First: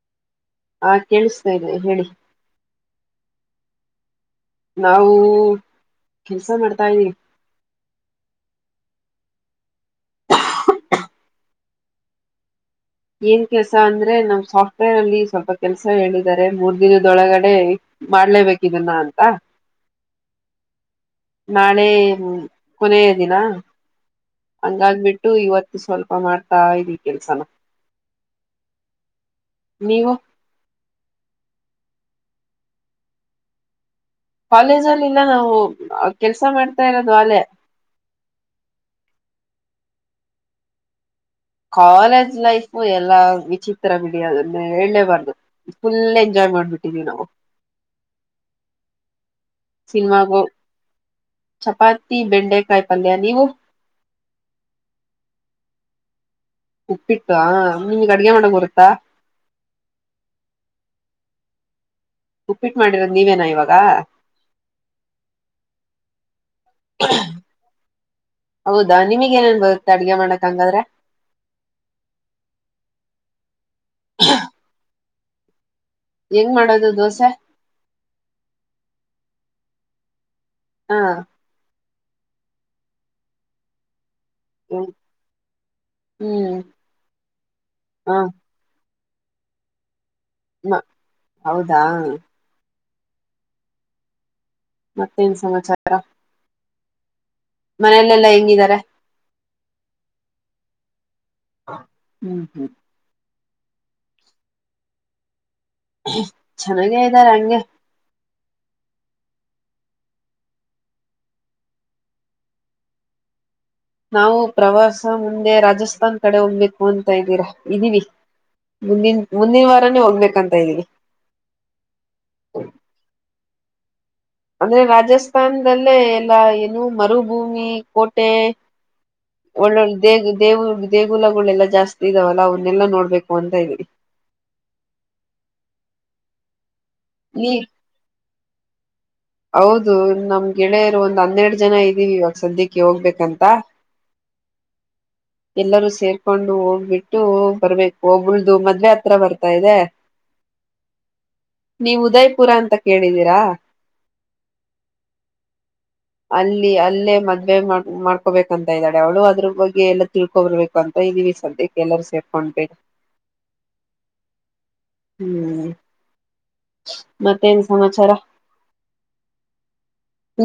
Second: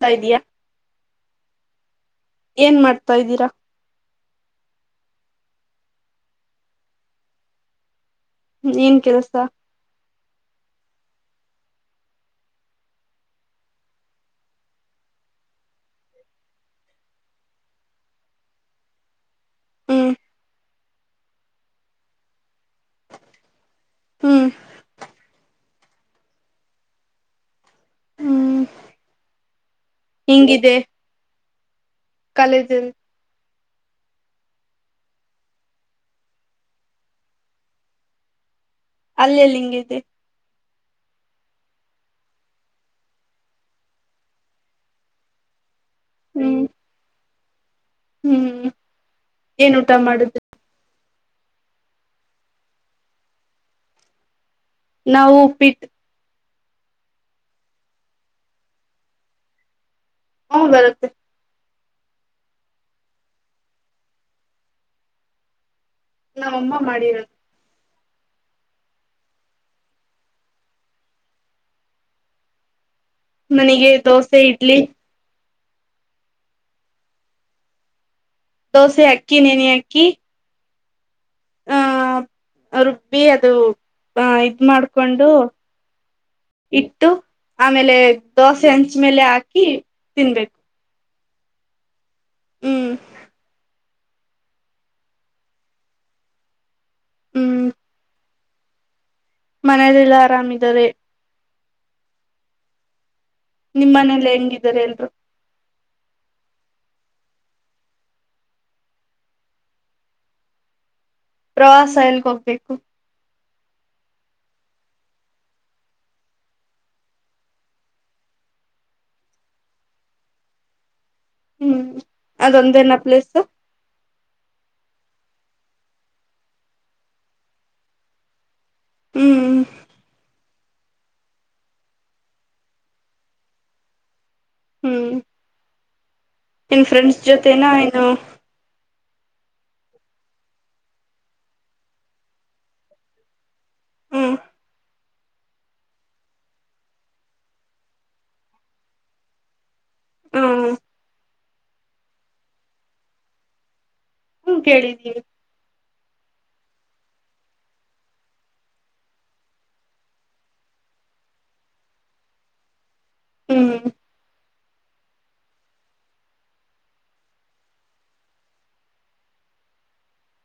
ಸಾ ಇದೆಯಾ ಹಾ ಕೇಳಿಸತಾ ಇದೆ ಹೇಳಿ ಏನ್ ಮಾಡ್ತಾ ಇದ್ದೀರಾ ನಾವು ಕೆಲ್ಸ ಮಾಡ್ತಾ ಇದವಿ ಏನ್ ಕೆಲಸ ಏನ್ ಕೆಲಸ ಅಂದ್ರೆ ನಮ್ ಸಾಫ್ಟ್ವೇರ್ ಅಲ್ಲಿ ಸ್ವಲ್ಪ ಕೆಲಸ ಹೇಳಿದ್ದಾರೆ ಮೂರ್ ದಿನದೊಳಗಡೆ ಮಾಡ್ಲೇಬೇಕ ಇದನ್ನ ಅಂತ ಹ್ಮ್ ನಾಳೆ ಕೊನೆಯ ದಿನ ಹ್ಮ್ ಹಂಗಾಗ್ಬಿಟ್ಟು ಇವತ್ತು ಸ್ವಲ್ಪ ಮಾಡ್ತಾ ಇದಿವಿ ಕೆಲ್ಸನ ಹ್ಮ್ ನೀವು ಹಿಂಗಿದೆ ಕಾಲೇಜಲ್ ಕಾಲೇಜ ಅಲ್ಲಿ ಇನ್ ನಾವು ಕೆಲ್ಸ ಮಾಡ್ತಾ ಇರೋದು ಅಲೆೇ ಅಲ್ಲಲ್ಲಿ ಹಿಂಗಿದೆ ಕಾಲೇಜ್ ಲೈಫು ಎಲ್ಲಾ ವಿಚಿತ್ರ ಬಿಡಿ ಅದನ್ನ ಹೇಳೇಬಾರ್ದು ಫುಲ್ ಎಂಜಾಯ್ ಹ್ಮ್ ಮಾಡ್ ಬಿಟ್ಟಿದ್ದೀ ನಾವು ಹ್ಮ್ ಏನ್ ಊಟ ಮಾಡುದು ಸಿನಿಮಾಗೋ ಚಪಾತಿ ಬೆಂಡೆಕಾಯಿ ಪಲ್ಯ ನೀವು ನಾವು ಉಪ್ಪಿಟ್ಟ ಉಪ್ಪಿಟ್ಟಾ ನಿಮಗ್ ಅಡುಗೆ ಮಾಡಕ್ ಬರುತ್ತಾ ಹ್ಮ್ ಬರುತ್ತೆ ಉಪ್ಪಿಟ್ಟು ಮಾಡಿರೋದು ನೀವೇನ ಇವಾಗ ನಾವ್ ಅಮ್ಮ ಮಾಡಿರೋದು ಹೌದಾ ನಿಮಗ್ ಎನ್ ಬರುತ್ತೆ ಅಡುಗೆ ಮಾಡಕ್ ಹಂಗಾದ್ರೆ ನನಗೆ ದೋಸೆ ಇಡ್ಲಿ ಹೆಂಗ್ ಮಾಡೋದು ದೋಸೆ ದೋಸೆ ಅಕ್ಕಿ ನೀನೀ ಹಾಕ್ಕಿ ಹಾ ರುಬ್ಬಿ ಅದು ಮಾಡ್ಕೊಂಡು ಹ್ಮ್ ಇಟ್ಟು ಆಮೇಲೆ ಹ ದೋಸೆ ಹಚ್ ಹಂಚ ಮೇಲೆ ಹಾಕಿ ತಿನ್ಬೇಕು ಹೌದಾ ಹೂಂ ಮತ್ತೇನ್ ಸಮಾಚಾರ ಹ್ಮ್ ಮನೆಯಲೆೆಲ್ಲಾ ಹೆಂಗಿದ್ದಾರೆ ಮನೆಯಲ್ಲಿಲ್ಲಾ ಆರಾಮಿದ್ದಾರೆ ಹ್ಮ್ ಹ್ಮ್ ನಿಮ್ ಮನೆೇಲ್ಲ ಹೆಂಗಿದ್ದಾರೆ ಎಲ್ರು ಚೆನ್ನಾಗೇ ಇದ್ದಾರೆ ಹಂಗೆ ಪ್ರವಾಸ ಎಲ್ಲಿಗೋಗ್ಬೇಕು ನಾವು ಪ್ರವಾಸ ಮುಂದೆ ರಾಜಸ್ಥಾನ್ ಕಡೆ ಹೊೋಗ್ಬೇಕು ಅಂತ ಇದ್ದೀರಾ ಇದೀವಿ ಮುಂದಿನ ಮುಂದಿನ ವಾರಾನೇ ಹೋಗ್ಬೇಕಂತ ಇದ್ದೀವಿ ಹ್ಮ್ ಅದೊಂದ ನ ಪ್ಲೇಸ್ ಅಂದ್ರೆ ರಾಜಸ್ಥಾನದಲ್ಲೇ ಎಲ್ಲ ಏನು ಮರುಭೂಮಿ ಕೋಟೆ ಹ್ಮ್ ಒಳ್ಳ ಒಳ್ಳ ದೇ ದೇವು ದೇಗುಲಗಳೆಲ್ಲ ಜಾಸ್ತಿ ಇದಾವಲ್ಲ ಅವನ್ನೆಲ್ಲಾ ನೋಡ್ಬೇಕು ಅಂತ ಇದವಿ ಹ್ಮ್ ಇಲ್ ಫ್ರೆಂಡಸ್ ಜೊತೆ ಈ ಹೌದು ನಮ್ ಗೆಳೆಯರು ಒಂದ್ ಹನ್ನೆರಡು ಜನ ಇದ್ದೀವಿ ಇವಾಗ ಸದ್ಯಕ್ಕೆ ಹೋಗ್ಬೇಕಂತ ಹ್ಮ ಎಲ್ಲರೂ ಸೇರ್ಕೊಂಡು ಹೋಗ್ಬಿಟ್ಟು ಬರ್ಬೇಕು ಒಬಳ್ದು ಮದ್ವೆ ಹತ್ರ ಬರ್ತಾ ಇದೆ ಹ್ಮ ಹ ನೀವ್ ಉದಯಪುರ ಅಂತ ಕೇಳಿದೀರಾ ಹ್ಮ್ ಕೇಳಿದ್ದೀರಿ ಅಲ್ಲಿ ಅಲ್ಲೇ ಮದುವವೆ ಮಾಡ ಮಾಡ್ಕೋಬೇಕಂತ ಇದ್ದಾಳೆ ಅವಳು ಅದ್ರ ಬಗ್ಗೆ ಎಲ್ಲ ತಿಳ್ಕೊಬರ್ಬೇಕು ಕಂತ ಇದೀವಿ ಸದ್ಯಕ್ಕೆ ಎಲ್ಲರ ಸೇರ್ಕೊಂಡ್ಬೇಡ್ ಹ್ಮ್ ಹ್ಮ್ ಮತ್ತೇನ್ ಸಮಾಚಾರ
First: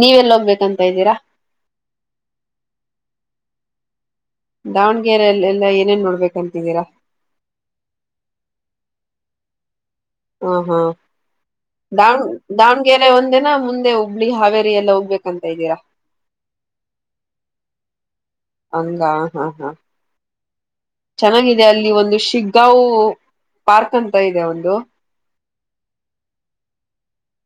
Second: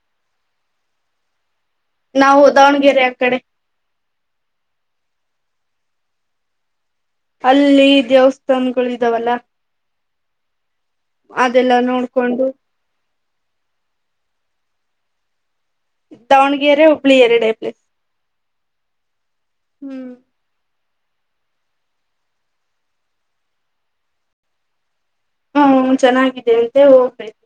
ನೀವೆಲ್ಲ ಹೋಗ ಬೇಕ ಅಂತ ಇದ್ದೀರಾ. ನಾವು ದಾವಣಗೆರೆ ಅಕಡೆ ದಾವಣಗೆರರೆಲ್ಲ ಎಲ್ಲ ಏನೇನ್ ನೋಡ್ಬೇಕಂತಿದ್ದೀರಾ. ಅಲ್ಲಿ ದೇವಸ್ಥಾನಗಳು ಇದ್ದಾವಲ್ಲ. ಹ ಹಾ ಅದೆಲ್ಲಾ ದಾವ್ ನೋಡ್ಕೊಂಡು ದಾವ್ ಬೇರೆ ಒಂದಿನ ಮುಂದೆ ಹುಬ್ಬಳ್ಳಿ ಹಾವೇರಿ ಹೋಗ್ಬೇಕ್ ಅಂತಿದ್ದೀರಾ ದಾವಣಗೆರೆ ಹುಬ್ಳ ಎರಡೈಪ್ಲಿ ಹಂಗ ಹಾ ಹಾ. ಹ್ಮ್ ಚೆನ್ನಾಗಿದೆ ಅಲ್ಲಿ ಒಂದು ಶಿಗ್ಗಾವ್ ಪಾರ್ಕ್ ಅಂತ ಇದೆ ಒಂದು. ಹ್ಮ್ ಚೆನ್ನಾಗಿದೆ ಅಂತೆ ಹೋಗ್ಬೇಕು.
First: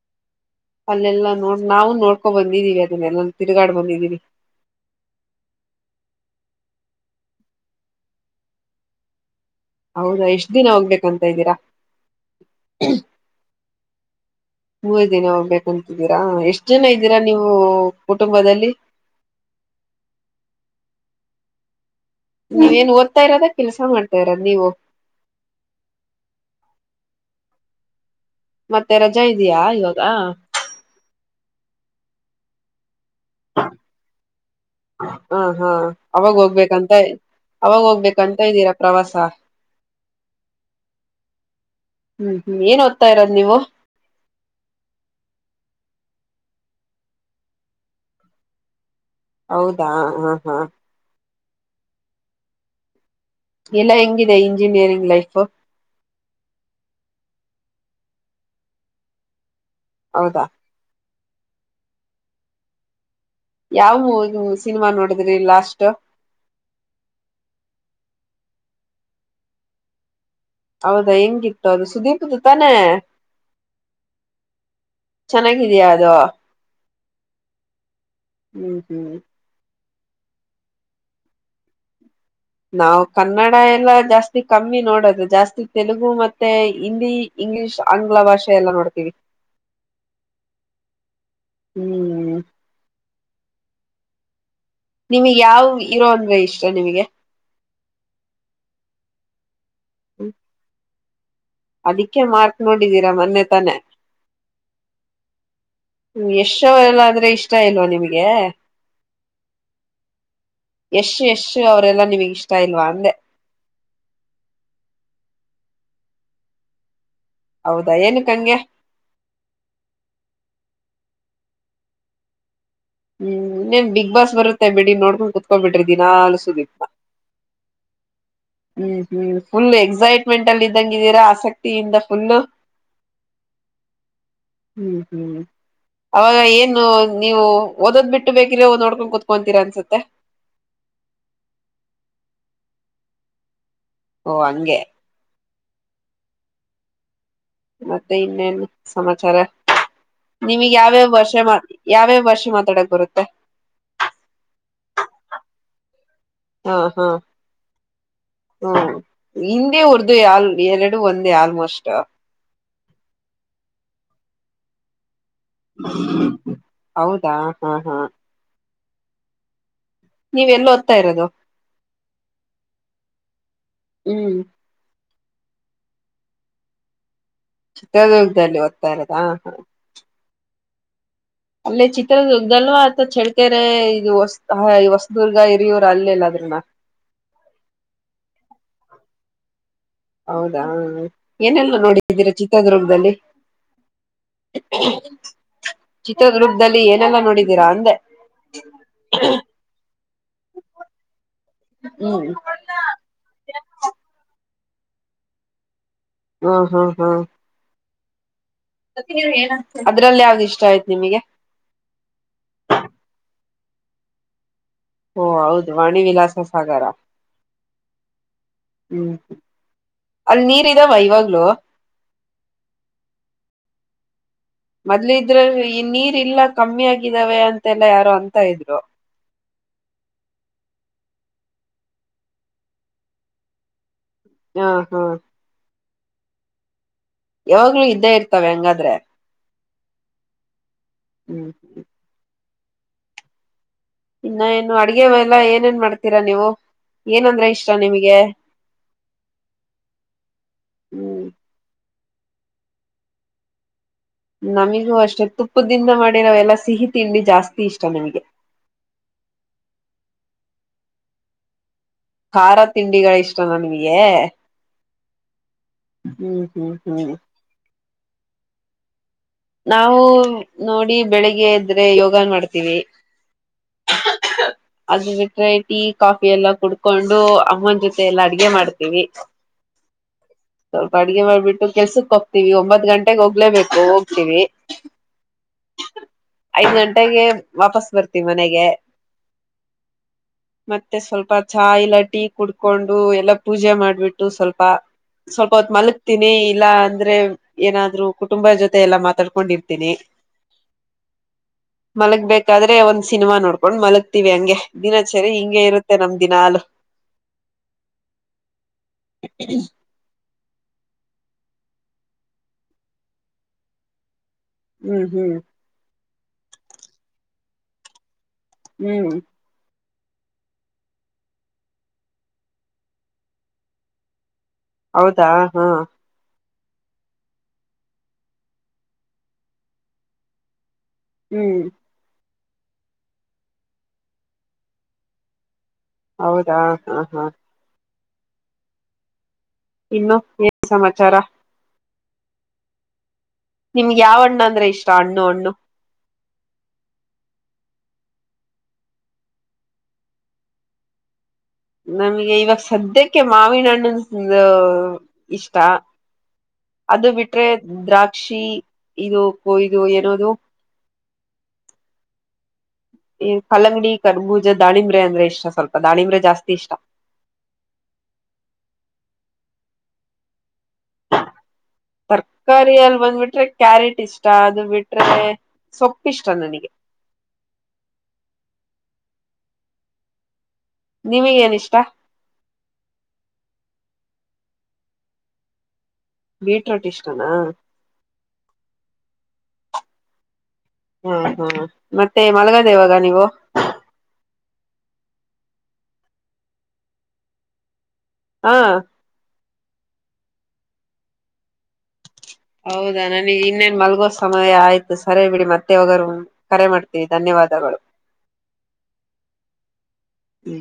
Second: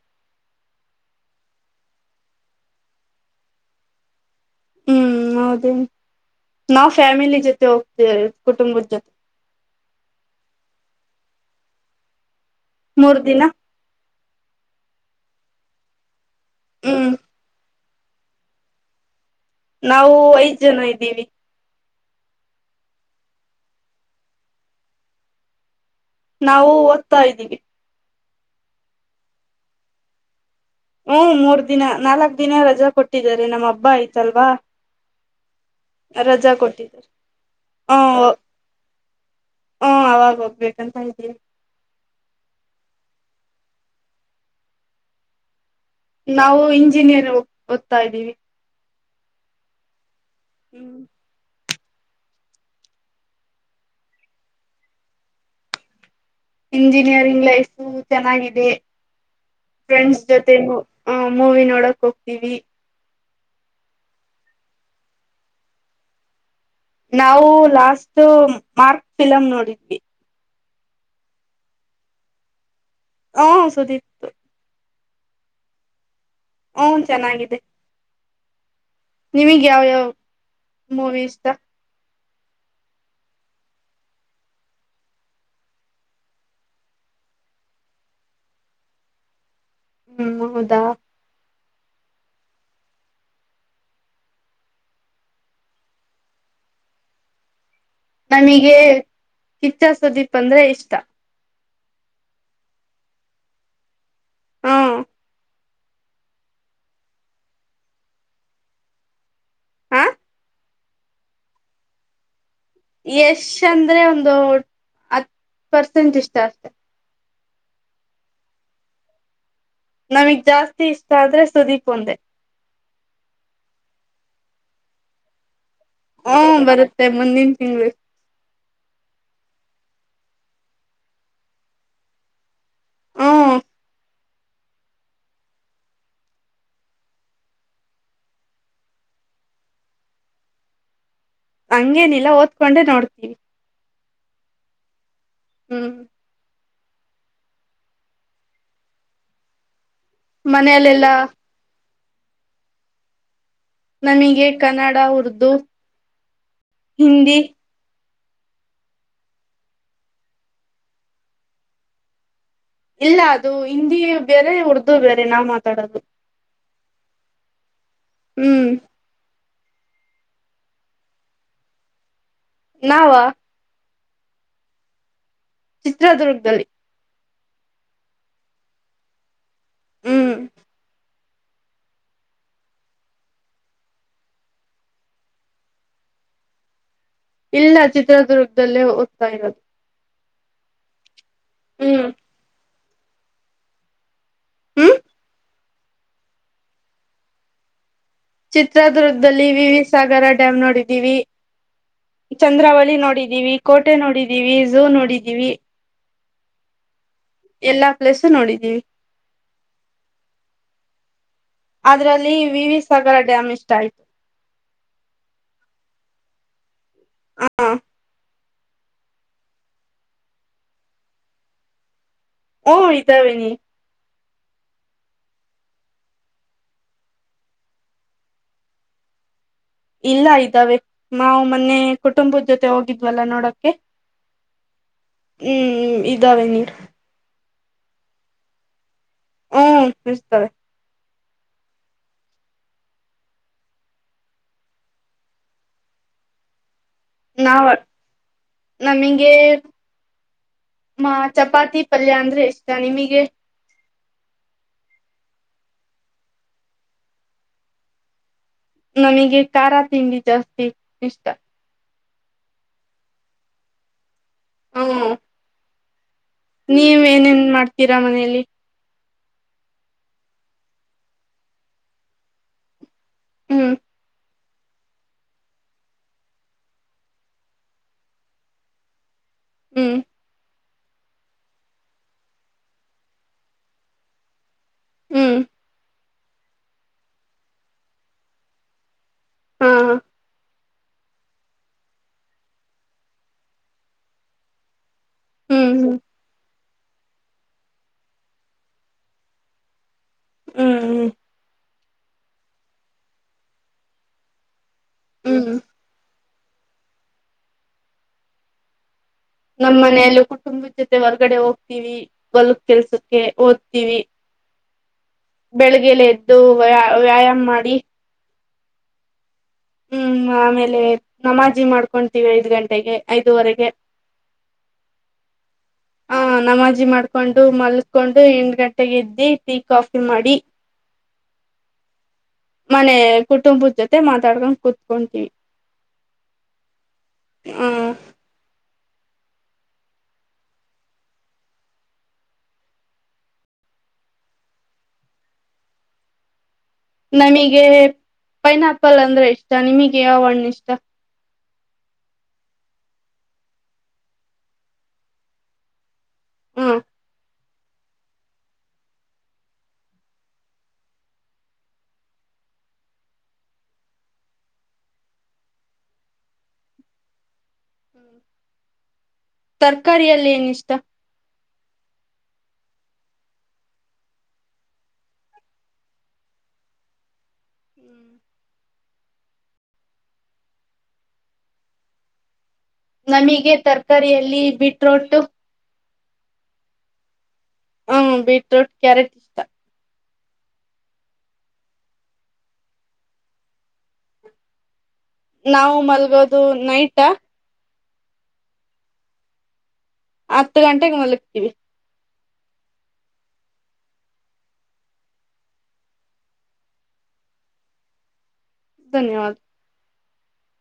ಅಲ್ಲೆಲ್ಲಾ ನೋಡ್ ನಾವು ನೋಡ್ಕೊ ಬಂದಿದೀವಿ ಅದನ್ನೆಲ್ಲ ತಿರುಗಾಡ್ ಬಂದಿದ್ದೀವಿ. ಹ್ಮ್ ಹೌದೇ ನಾವ್ ಫ್ಯಾಮಿಲಿ ಜೊತೆ ಹೋಗ್ತೇವೆ ಕುಟುಂಬದ ಜೊತೆ. ಹೌದಾ ಎಷ್ಟ ದಿನ ಹೋಗ್ಬೇಕಂತ ಇದ್ದೀರಾ. ಮೂರ್ ದಿನ. ಮೂರ ದಿನ ಹೋಗ್ಬೇಕಂತಿದ್ದೀರಾ ಎಷ್ಟ್ ಜನ ಹ್ಮ್ ಇದ್ದೀರಾ ನೀವು ಕುಟುಂಬದಲ್ಲಿ ನಾವು ಐದ್ ಜನ ಇದ್ದೀವಿ. ನೀವಏನ್ ಓದ್ತಾ ಇರೋದ ಕೆಲ್ಸ ಮಾಡ್ತಾ ಇರೋದು ನೀವು. ನಾವು ಓದ್ತಾ ಇದ್ದೀವಿ. ಮತ್ತೆ ರಜಾ ಇದಿಯಾ ಇವಾಗ ಹ್ಮ ಮೂರ್ ದಿನ ನಾಲ್ಕ್ ದಿನ ರಜಾ ಕೊಟ್ಟಿದಿದ್ದಾರೆ ನಮ್ಮ ಹಬ್ಬ ಆಯ್ತಲ್ವಾ ಹಾ ಹಾ ಅವಾಗ ರಜಾ ಹೋಗ್ಬೇಕಂತ ಕೊಟ್ಟಿದ್ದಾರೆ ಅವಾಗ ಹೋಗ್ಬೇಕಂತ ಇದ್ದೀರಾ ಪ್ರವಾಸ ಹ್ಮ ಅವಾಗ ಹೋಗ್ಬೇಕಂತ ಇದ್ದೀನಿ ಹ್ಮ್ ಹ್ಮ್ ಏನ್ ಓದ್ತಾ ಇರೋದು ನೀವು ನಾವು ಇಂಜಿನಿಯರ್ ಓದ್ತಾ ಇದ್ದೀವಿ ಹೌದಾ ಹಾ ಹಾ [inaudible] ಎಲ್ಲಾ ಹೆಂಗಿದೆ ಇಂಜಿನಿಯರಿಂಗ್ ಲೈಫ್. ಇಂಜಿನಿಯರಿಂಗ್ ಲೈಫು ಚೆನ್ನಾಗಿದೆ ಫ್ರೆಂಡ್ಸ್ ಹೌದಾ ಜೊತೆ ಆ ಮೂವಿ ನೋಡಕ್ ಹೋಗ್ತೀವಿ. ಯಾವ ಸಿನಿಮಾ ನೋಡಿದ್ರಿ ಲಾಸ್ಟ್. ನಾವು ಲಾಸ್ಟ್ ಮಾರ್ಕ್ ಫಿಲಮ್ ನೋಡಿದ್ವಿ. ಹೌದಾ ಹೆಂಗಿತ್ತು ಅದು ಸುದೀಪ್ದು ತಾನೇ. ಹ ಸುದೀಪ್ ಚೆನ್ನಾಗಿದ್ಯಾ ಅದು ಹೂ ಚೆನ್ನಾಗಿದೆ ಹ್ಮ್ ಹ್ಮ್ ನಿಮಗೆ ಯಾವ ಯಾವ ಮೂವಿ ಇಷ್ಟ ನಾವವು ಕನ್ನಡ ಎಲ್ಲಾ ಜಾಸ್ತಿ ಕಮ್ಮಿ ನೋಡೋದು ಜಾಸ್ತಿ ತೆಲುಗು ಮತ್ತೆ ಹಿಂದಿ ಇಂಗ್ಲಿಷ್ ಆಂಗ್ಲ ಭಾಷೆ ಎಲ್ಲಾ ನೋಡ್ತೀವಿ ಹ್ಮ್ ಹೌದಾ ಹ್ಮ್ ನಿಮಗೆ ಯಾವ ಇರೋ ಅಂದ್ರೆ ಇಷ್ಟ ನಿಮಗೆ ನಮಗೆ ಕಿಚ್ಚ ಸುದೀಪ್ ಅಂದ್ರೆ ಇಷ್ಟ ಅದಿಕ್ಕೆ ಮಾರ್ತ್ ನೋಡಿದೀರಾ ಮೊನ್ನೆ ತಾನೆ ಹ್ಮ ಯಶ್ ಅವರೆಲ್ಲ ಆದ್ರೆ ಇಷ್ಟ ಇಲ್ವಾ ನಿಮ್ಗೆ ಹ ಯಶ್ ಯಶ್ ಅವರೆಲ್ಲಾ ನಿಮಗೆ ಇಷ್ ಯಶ್ ಅಂದ್ರೆ ಒಂದು ಹತ್ತು ಪರ್ಸೆಂಟ್ ಇಷ್ಟ ಅಷ್ಟೆ ಹೌದಾ ಏನಕ್ಕಂಗೆ ನಮಗ್ ಜಾಸ್ತಿ ಇಷ್ಟ ಆದಂದ್ರೆ ಸುದೀಪ್ ಒಂದೇ ಹ್ಮ್ ನೀನ್ ಬಿಗ್ ಬಾಸ್ ಬರುತ್ತೆ ಬಿಡಿ ನೋಡ್ಕೊಂಡು ಕುತ್ಕೊಬ ಬಿಡ್ರಿ ದಿನಾ ಅಲ್ ಸುದೀಪ್ ಮ ಮುಂದ ನಿನ್ ತಿಂಗ್ ಹ್ಮ್ ಹ್ಮ್ ಫುಲ್ ಎಕ್ಸೈಟ್ಮೆಂಟ್ ಅಲ್ಲಿ ಇದಂಗಿದ್ದೀರಾ ಆಸಕ್ತಿಯಿಂದ ಫುಲ್ ಹ್ಮ ಹ್ಮ್ ಹ್ಮ್ ಅವಾಗ ಏನು ನೀವು ಓದದ್ ಬಿಟ್ಟು ಬೇಕಿರೋ ನೋಡ್ಕೊಂಡು ಕುೂತ್ಕೊಂತೀರಾ ಅನ್ಸತ್ತೆ ಹಂಗೇನಿಲ್ಲ ಓದ್ಕೊಂಡೆ ನೋಡ್ತೀವಿ ಓ ಹಂಗೆ ಹ್ಮ್ ಮತ್ತೆ ಇನ್ನೇನ್ ಸಮಾಚಾರ ನಿಮಗ್ ಯಾವ್ಯಾವ ಮನೆಯಲೆಲ್ಲಾ ವರ್ಷೆ ಮಾ ಯಾವ್ಯಾವ ಭಾಷೆ ಮಾತಾಡಕ್ ಬರುತ್ತೆ ನಮಗೆ ಕನ್ನಡ ಉರ್ದು ಹಾ ಹಾ ಹಿಂದಿ ಹ್ಮ ಹಿಂದಿ ಉರ್ದು ಯಾಲ್ ಎರಡು ಒಂದೇ ಆಲ್ಮೋಸ್ಟ್ ಇಲ್ಲ ಅದು ಹಿಂದಿ ಬೇರೆ ಉರ್ದು ಬೇರೆ ನಾವ್ ಮಾತ್ರ ಹೌದಾ ಹಾ ಹಾ ಹ್ಮ್ ನೀವ ಎಲ್ಲ ಓದ್ತ ಇರೋದು ನಾವ ಹ್ಮ್ ಚಿತ್ರದುರ್ಗದಲ್ಲಿ ಚಿತ್ರದುರ್ಗದಲ್ಲಿ ಓದ್ತಾ ಇರೋದ ಹಾ ಹ್ಮ್ ಅಲ್ಲೇ ಚಿತ್ರದುರ್ಗ ಅಲ್ವಾ ಅಥ ಚಳ್ಕೆರೆ ಇದು ಹೊ ಈ ಹೊಸದುರ್ಗ ಹಿರಿಯೂರು ಅಲ್ಲೆಲ್ಲ ಅದ್ರನ ಇಲ್ಲ ಚಿತ್ರದುರ್ಗದಲ್ಲೇ ಓದ್ತಾ ಇರೋದು ಹೌದಾ ಏನೆಲ್ಲ ಹ್ಮ್ ನೋಡಿದ್ದೀರಾ ಚಿತ್ರದುರ್ಗದಲ್ಲಿ. ಹ್ಮ್ ಚಿತ್ರದುರ್ಗದಲ್ಲಿ ಏನೆಲ್ಲಾ ನೋಡಿದೀರಾ ಅಂದೆ. ಚಿತ್ರದುರ್ಗದಲ್ಲಿ ವಿವಿ ಸಾಗರ ಡ್ಯಾಮ್ ನೋಡಿದೀವಿ ಹ್ಮ್ ಚಂದ್ರಾವಳಿ ನೋಡಿದೀವಿ ಕೋಟೆ ನೋಡಿದೀವಿ ಝೂ ನೋಡಿದ್ದೀವಿ ಹ್ಮ ಹಾ ಹಾ ಎಲ್ಲಾ ಪ್ಲೇಸ ನೋಡಿದೀವಿ ಅದ್ರಲ್ಲಿ ಯಾವ್ದ್ ಇಷ್ಟ ಆಯ್ತು ನಿಮಗೆ ಅದ್ರಲ್ಲಿ ವಿ ವಿ ಸಾಗರ ಡ್ಯಾಮ್ ಇಷ್ಟ್ ಆಯ್ತು ಓ ಹೌದು ವಾಣಿ ವಿಲಾಸ ಸಾಗರ. ಹಾ ಹ್ಮ್ ಅಲ್ ನೀರ್ ಇದಾವ ಇವಾಗ ಓ ಇತ ವೈನಿ ಮೊದ್ಲ ಇದ್ರ ಈ ನೀರ್ ಇಲ್ಲ ಕಮ್ಮಿ ಆಗಿದಾವೆ ಅಂತೆಲ್ಲ ಯಾರು ಅಂತ ಇದ್ರು. ಇಲ್ಲ ಇದ್ದಾವೆ ಮಾವು ಮೊನ್ನೆ ಕುಟುಂಬದ ಜೊತೆ ಹೋಗಿದ್ವಲ್ಲ ನೋಡಕ್ಕೆ. ಹಾ ಹಾ ಹ್ಮ್ ಇದಾವೆ ನೀರು. ಯಾವಾಗ್ಲು ಇದ್ದೇ ಇರ್ತಾವೆ ಹಂಗಾದ್ರೆ. ಹ್ಮ್ ಬಿಸ್ತಳೆ ಹ್ಮ್ ಇನ್ನ ಏನು ಅಡ್ಗೆ ಎಲ್ಲ ಏನೇನ್ ಮಾಡ್ತೀರಾ ನೀವು ಏನಂದ್ರೆ ನಾವ ಇಷ್ಟ ನಿಮ್ಗೆ. ನಮಗೆ ಮ ಹ್ಮ್ ಚಪಾತಿ ಪಲ್ಯ ಅಂದ್ರೆ ಇಷ್ಟ ನಿಮಗೆ. ನಮಿಗೂ ಅಷ್ಟೇ ತುಪ್ಪದಿಂದ ಮಾಡಿರೂ ಎಲ್ಲಾ ಸಿಹಿ ತಿಂಡಿ ಜಾಸ್ತಿ ಇಷ್ಟ ನಮಗೆ. ನಮಗೆ ಖಾರ ತಿಂಡಿ ಜಾಸ್ತಿ ಇಷ್ಟ. ಖಾರ ತಿಂಡಿಗಳ ಇಷ್ಟ ನನ್ಗೆ ಹ್ಮ ಹ್ಮ್ ಹ್ಮ್ ನೀವ ಹ್ಮ್ ಏನೇನ್ ಮಾಡ್ತೀರಾ ಮನೆಯಲ್ಲಿ ನಾವು ನೋಡಿ ಬೆಳಿಗ್ಗೆ ಇದ್ರೆ ಯೋಗನ್ ಮಾಡ್ತೀವಿ ಹ್ಮ್ ಹ್ಹ ಹ್ಹ ಅದ ಬಿಟರೆ ಟೀ ಕಾಫಿ ಎಲ್ಲ ಕುಡ್ಕೊಂಡು ಅಮ್ಮನ ಜೊತೆ ಎಲ್ಲಾ ಅಡ್ಗೆ ಮಾಡ್ತೀವಿ ಹ್ಮ್ ಸ್ವಲ್ಪ ಅಡ್ಗೆ ಮಾಡ್ಬಿಟ್ಟು ಕೆಲ್ಸಕ್ ಹೋಗ್ತಿವಿ ಒಂಬತ್ ಗಂಟೆಗೆ ಹೋಗ್ಲೇಬೇಕು ಹೋಗ್ತೀವಿ ಹ್ಮ್ ಐದ್ ಗಂಟೆಗೆ ವಾಪಸ್ ಬರ್ತೀವಿ ಮನೆಗೆ ಹಾ ಹಾ ಮತ್ತೆ ಸ್ವಲ್ಪ ಚಾ ಇಲ್ಲ ಟೀ ಕುಡ್ಕೊಂಡು ಎಲ್ಲಾ ಪೂಜೆ ಮಾಡ್ಬಿಟ್ಟು ಸ್ವಲ್ಪ ಸ್ವಲ್ಪ ಹ್ಮ್ ಹೊತ್ ಹ್ಮ್ ಮಲಕ್ತೀನಿ ಇಲ್ಲಾ ಅಂದ್ರೆ ಏನಾದ್ರು ಕುಟುಂಬ ಜೊತೆ ಮ ಎಲ್ಲಾ ಮಾತಾಡ್ಕೊಂಡಿರ್ತೀನಿ ಹ್ಮ್ ಹ್ಮ್ ಮಲಗ್ಬೇಕಾದ್ರೆ ಒಂದ್ ಸಿನಿಮಾ ನೋಡ್ಕೊಂಡ್ ಮಲಗ್ತಿೀವಿ ಹಂಗೆ ದಿನಚರಿ ಹ್ಮ್ ಹಿಂಗಗೆ ಇರುತ್ತೆ ನಮ ದಿನ ಹಾಲು ನಮ್ಮ್ ಮನೆಯಲ್ಲ ಕುಟುಂಬದ ಜೊತೆ ಹೊರ್ಗಡೆ ಹೋಗ್ತಿೀವಿ ಗಲಕ್ ಕೆಲ್ಸಕ್ಕೆ ಓದ್ತಿೀವಿ ಹ್ಮ್ ಹ್ಮ್ ಬೆಳಗ್ಗೆಲೆ ಎದ್ದು ವ ವ್ಯಾಯಾಮ್ ಮಾಡಿ ಹ್ಮ್ ಹ್ಮ್ ಆಮೇಲೆ ನಮಾಜಿ ಮಾಡ್ಕೊತೀವಿ ಐದ್ ಗಂಟೆಗೆ ಐದುವರೆಗೆ [inaudible] ಹೌದಾ ಹಾ ಹ ನಮಾಜಿ ಮಾಡ್ಕೊಂಡು ಮಲ್ಕೊಂಡು ಎ್ ಗಂಟೆಗೆ ಎದ್ದಿ ಟೀ ಕಾಫಿ ಮಾಡಿ [inaudible] ಹ್ಮ್ ಮನೆ ಕುಟುಂಬದ ಜೊತೆ ಮಾತಾಡ್ಕೊಂಡು ಕುೂತ್ಕೊಂತೀವಿ ಹೌದಾ ಹಾ ಹಾ ಹ್ಮ್ ಇನ್ನು ಏನ್ ಸಮಾಚಾರ ನಿಮ್ಗೆ ಯಾವ ಹಣ್ಣ ಅಂದ್ರೆ ಇಷ್ಟ ಹಣ್ಣು ಹಣ್ಣು ನಮಗೆ ಪೈನಾ ಆಪಲ್ ಅಂದ್ರೆ ಇಷ್ಟ ನಿಮಗೆ ಯಾವ ಹಣ್ಣ ಇಷ್ಟ ನಮ್ಗೆ ಇವಾಗ ಸದ್ಯಕ್ಕೆ ಮಾವಿನ ಹಣ್ಣ ಇಷ್ಟ ಹ್ಮ ಅದು ಬಿಟ್ರೆ ದ್ರಾಕ್ಷಿ ಇದು ಕೊಯು ಏನದು ಈ ಕಲ್ಲಂಗಡಿ ಕರ್ಬೂಜ ದಾಿಂಬ್ರೆ ಅಂದ್ರೆ ಇಷ್ಟ ಸ್ವಲ್ಪ ದಾಾಣಿಂಬ್ರೆ ಜಾಸ್ತಿ ಇಷ್ಟ ಹ್ಮ ತರಕಾರಿಯಲ್ಲಿ ಏನಿಷ್ಟ ತರ್ಕಾರಿಯಲ್ಲಿ ಬಂದ್ಬಿಟ್ರೆ ಕ್ಯಾರೆಟ್ ಇಷ್ಟ ಅದು ಬಿಟ್ರೆ ಸೊಪ್ಪುಿಷ್ಟ ನನಗೆ ಹ್ಮ್ ನಿಮಗ್ ಏನ ಇಷ್ಟ ನಮಗೆ ತರಕಾರಿಯಲ್ಲಿ ಬಿೀಟ್ರೋಟ್ ಬೀಟ್ರೋಟ್ ಇಷ್ಟನಾ ಹ್ಮ ಬೀಟ್ರೂಟ್ ಕ್ಯಾರೆಟ್ ಇಷ್ಟ ಹಾ ಹಾ ಮತ್ತೆ ಮಲಗಾದೇವಾಗ ನೀವು ನಾವು ಮಲ್ಗೋದು ನೈಟ ಹಾ ಹತ್ತು ಗಂಟೆಗೆ ಮಲಕ್ಕೀವಿ ಹೌದಾ ನನಗ್ ಇನ್ನೇನ್ ಮಲ್ಗೋ ಸಮಯ ಆಯ್ತು ಸರಿ ಬಿಡಿ ಮತ್ತೆ ಒೋಗರು ಕರೆ ಮಾಡ್ತೀವಿ ಧನ್ಯವಾದಗಳು ಧನ್ಯವಾದ ಹ್ಮ್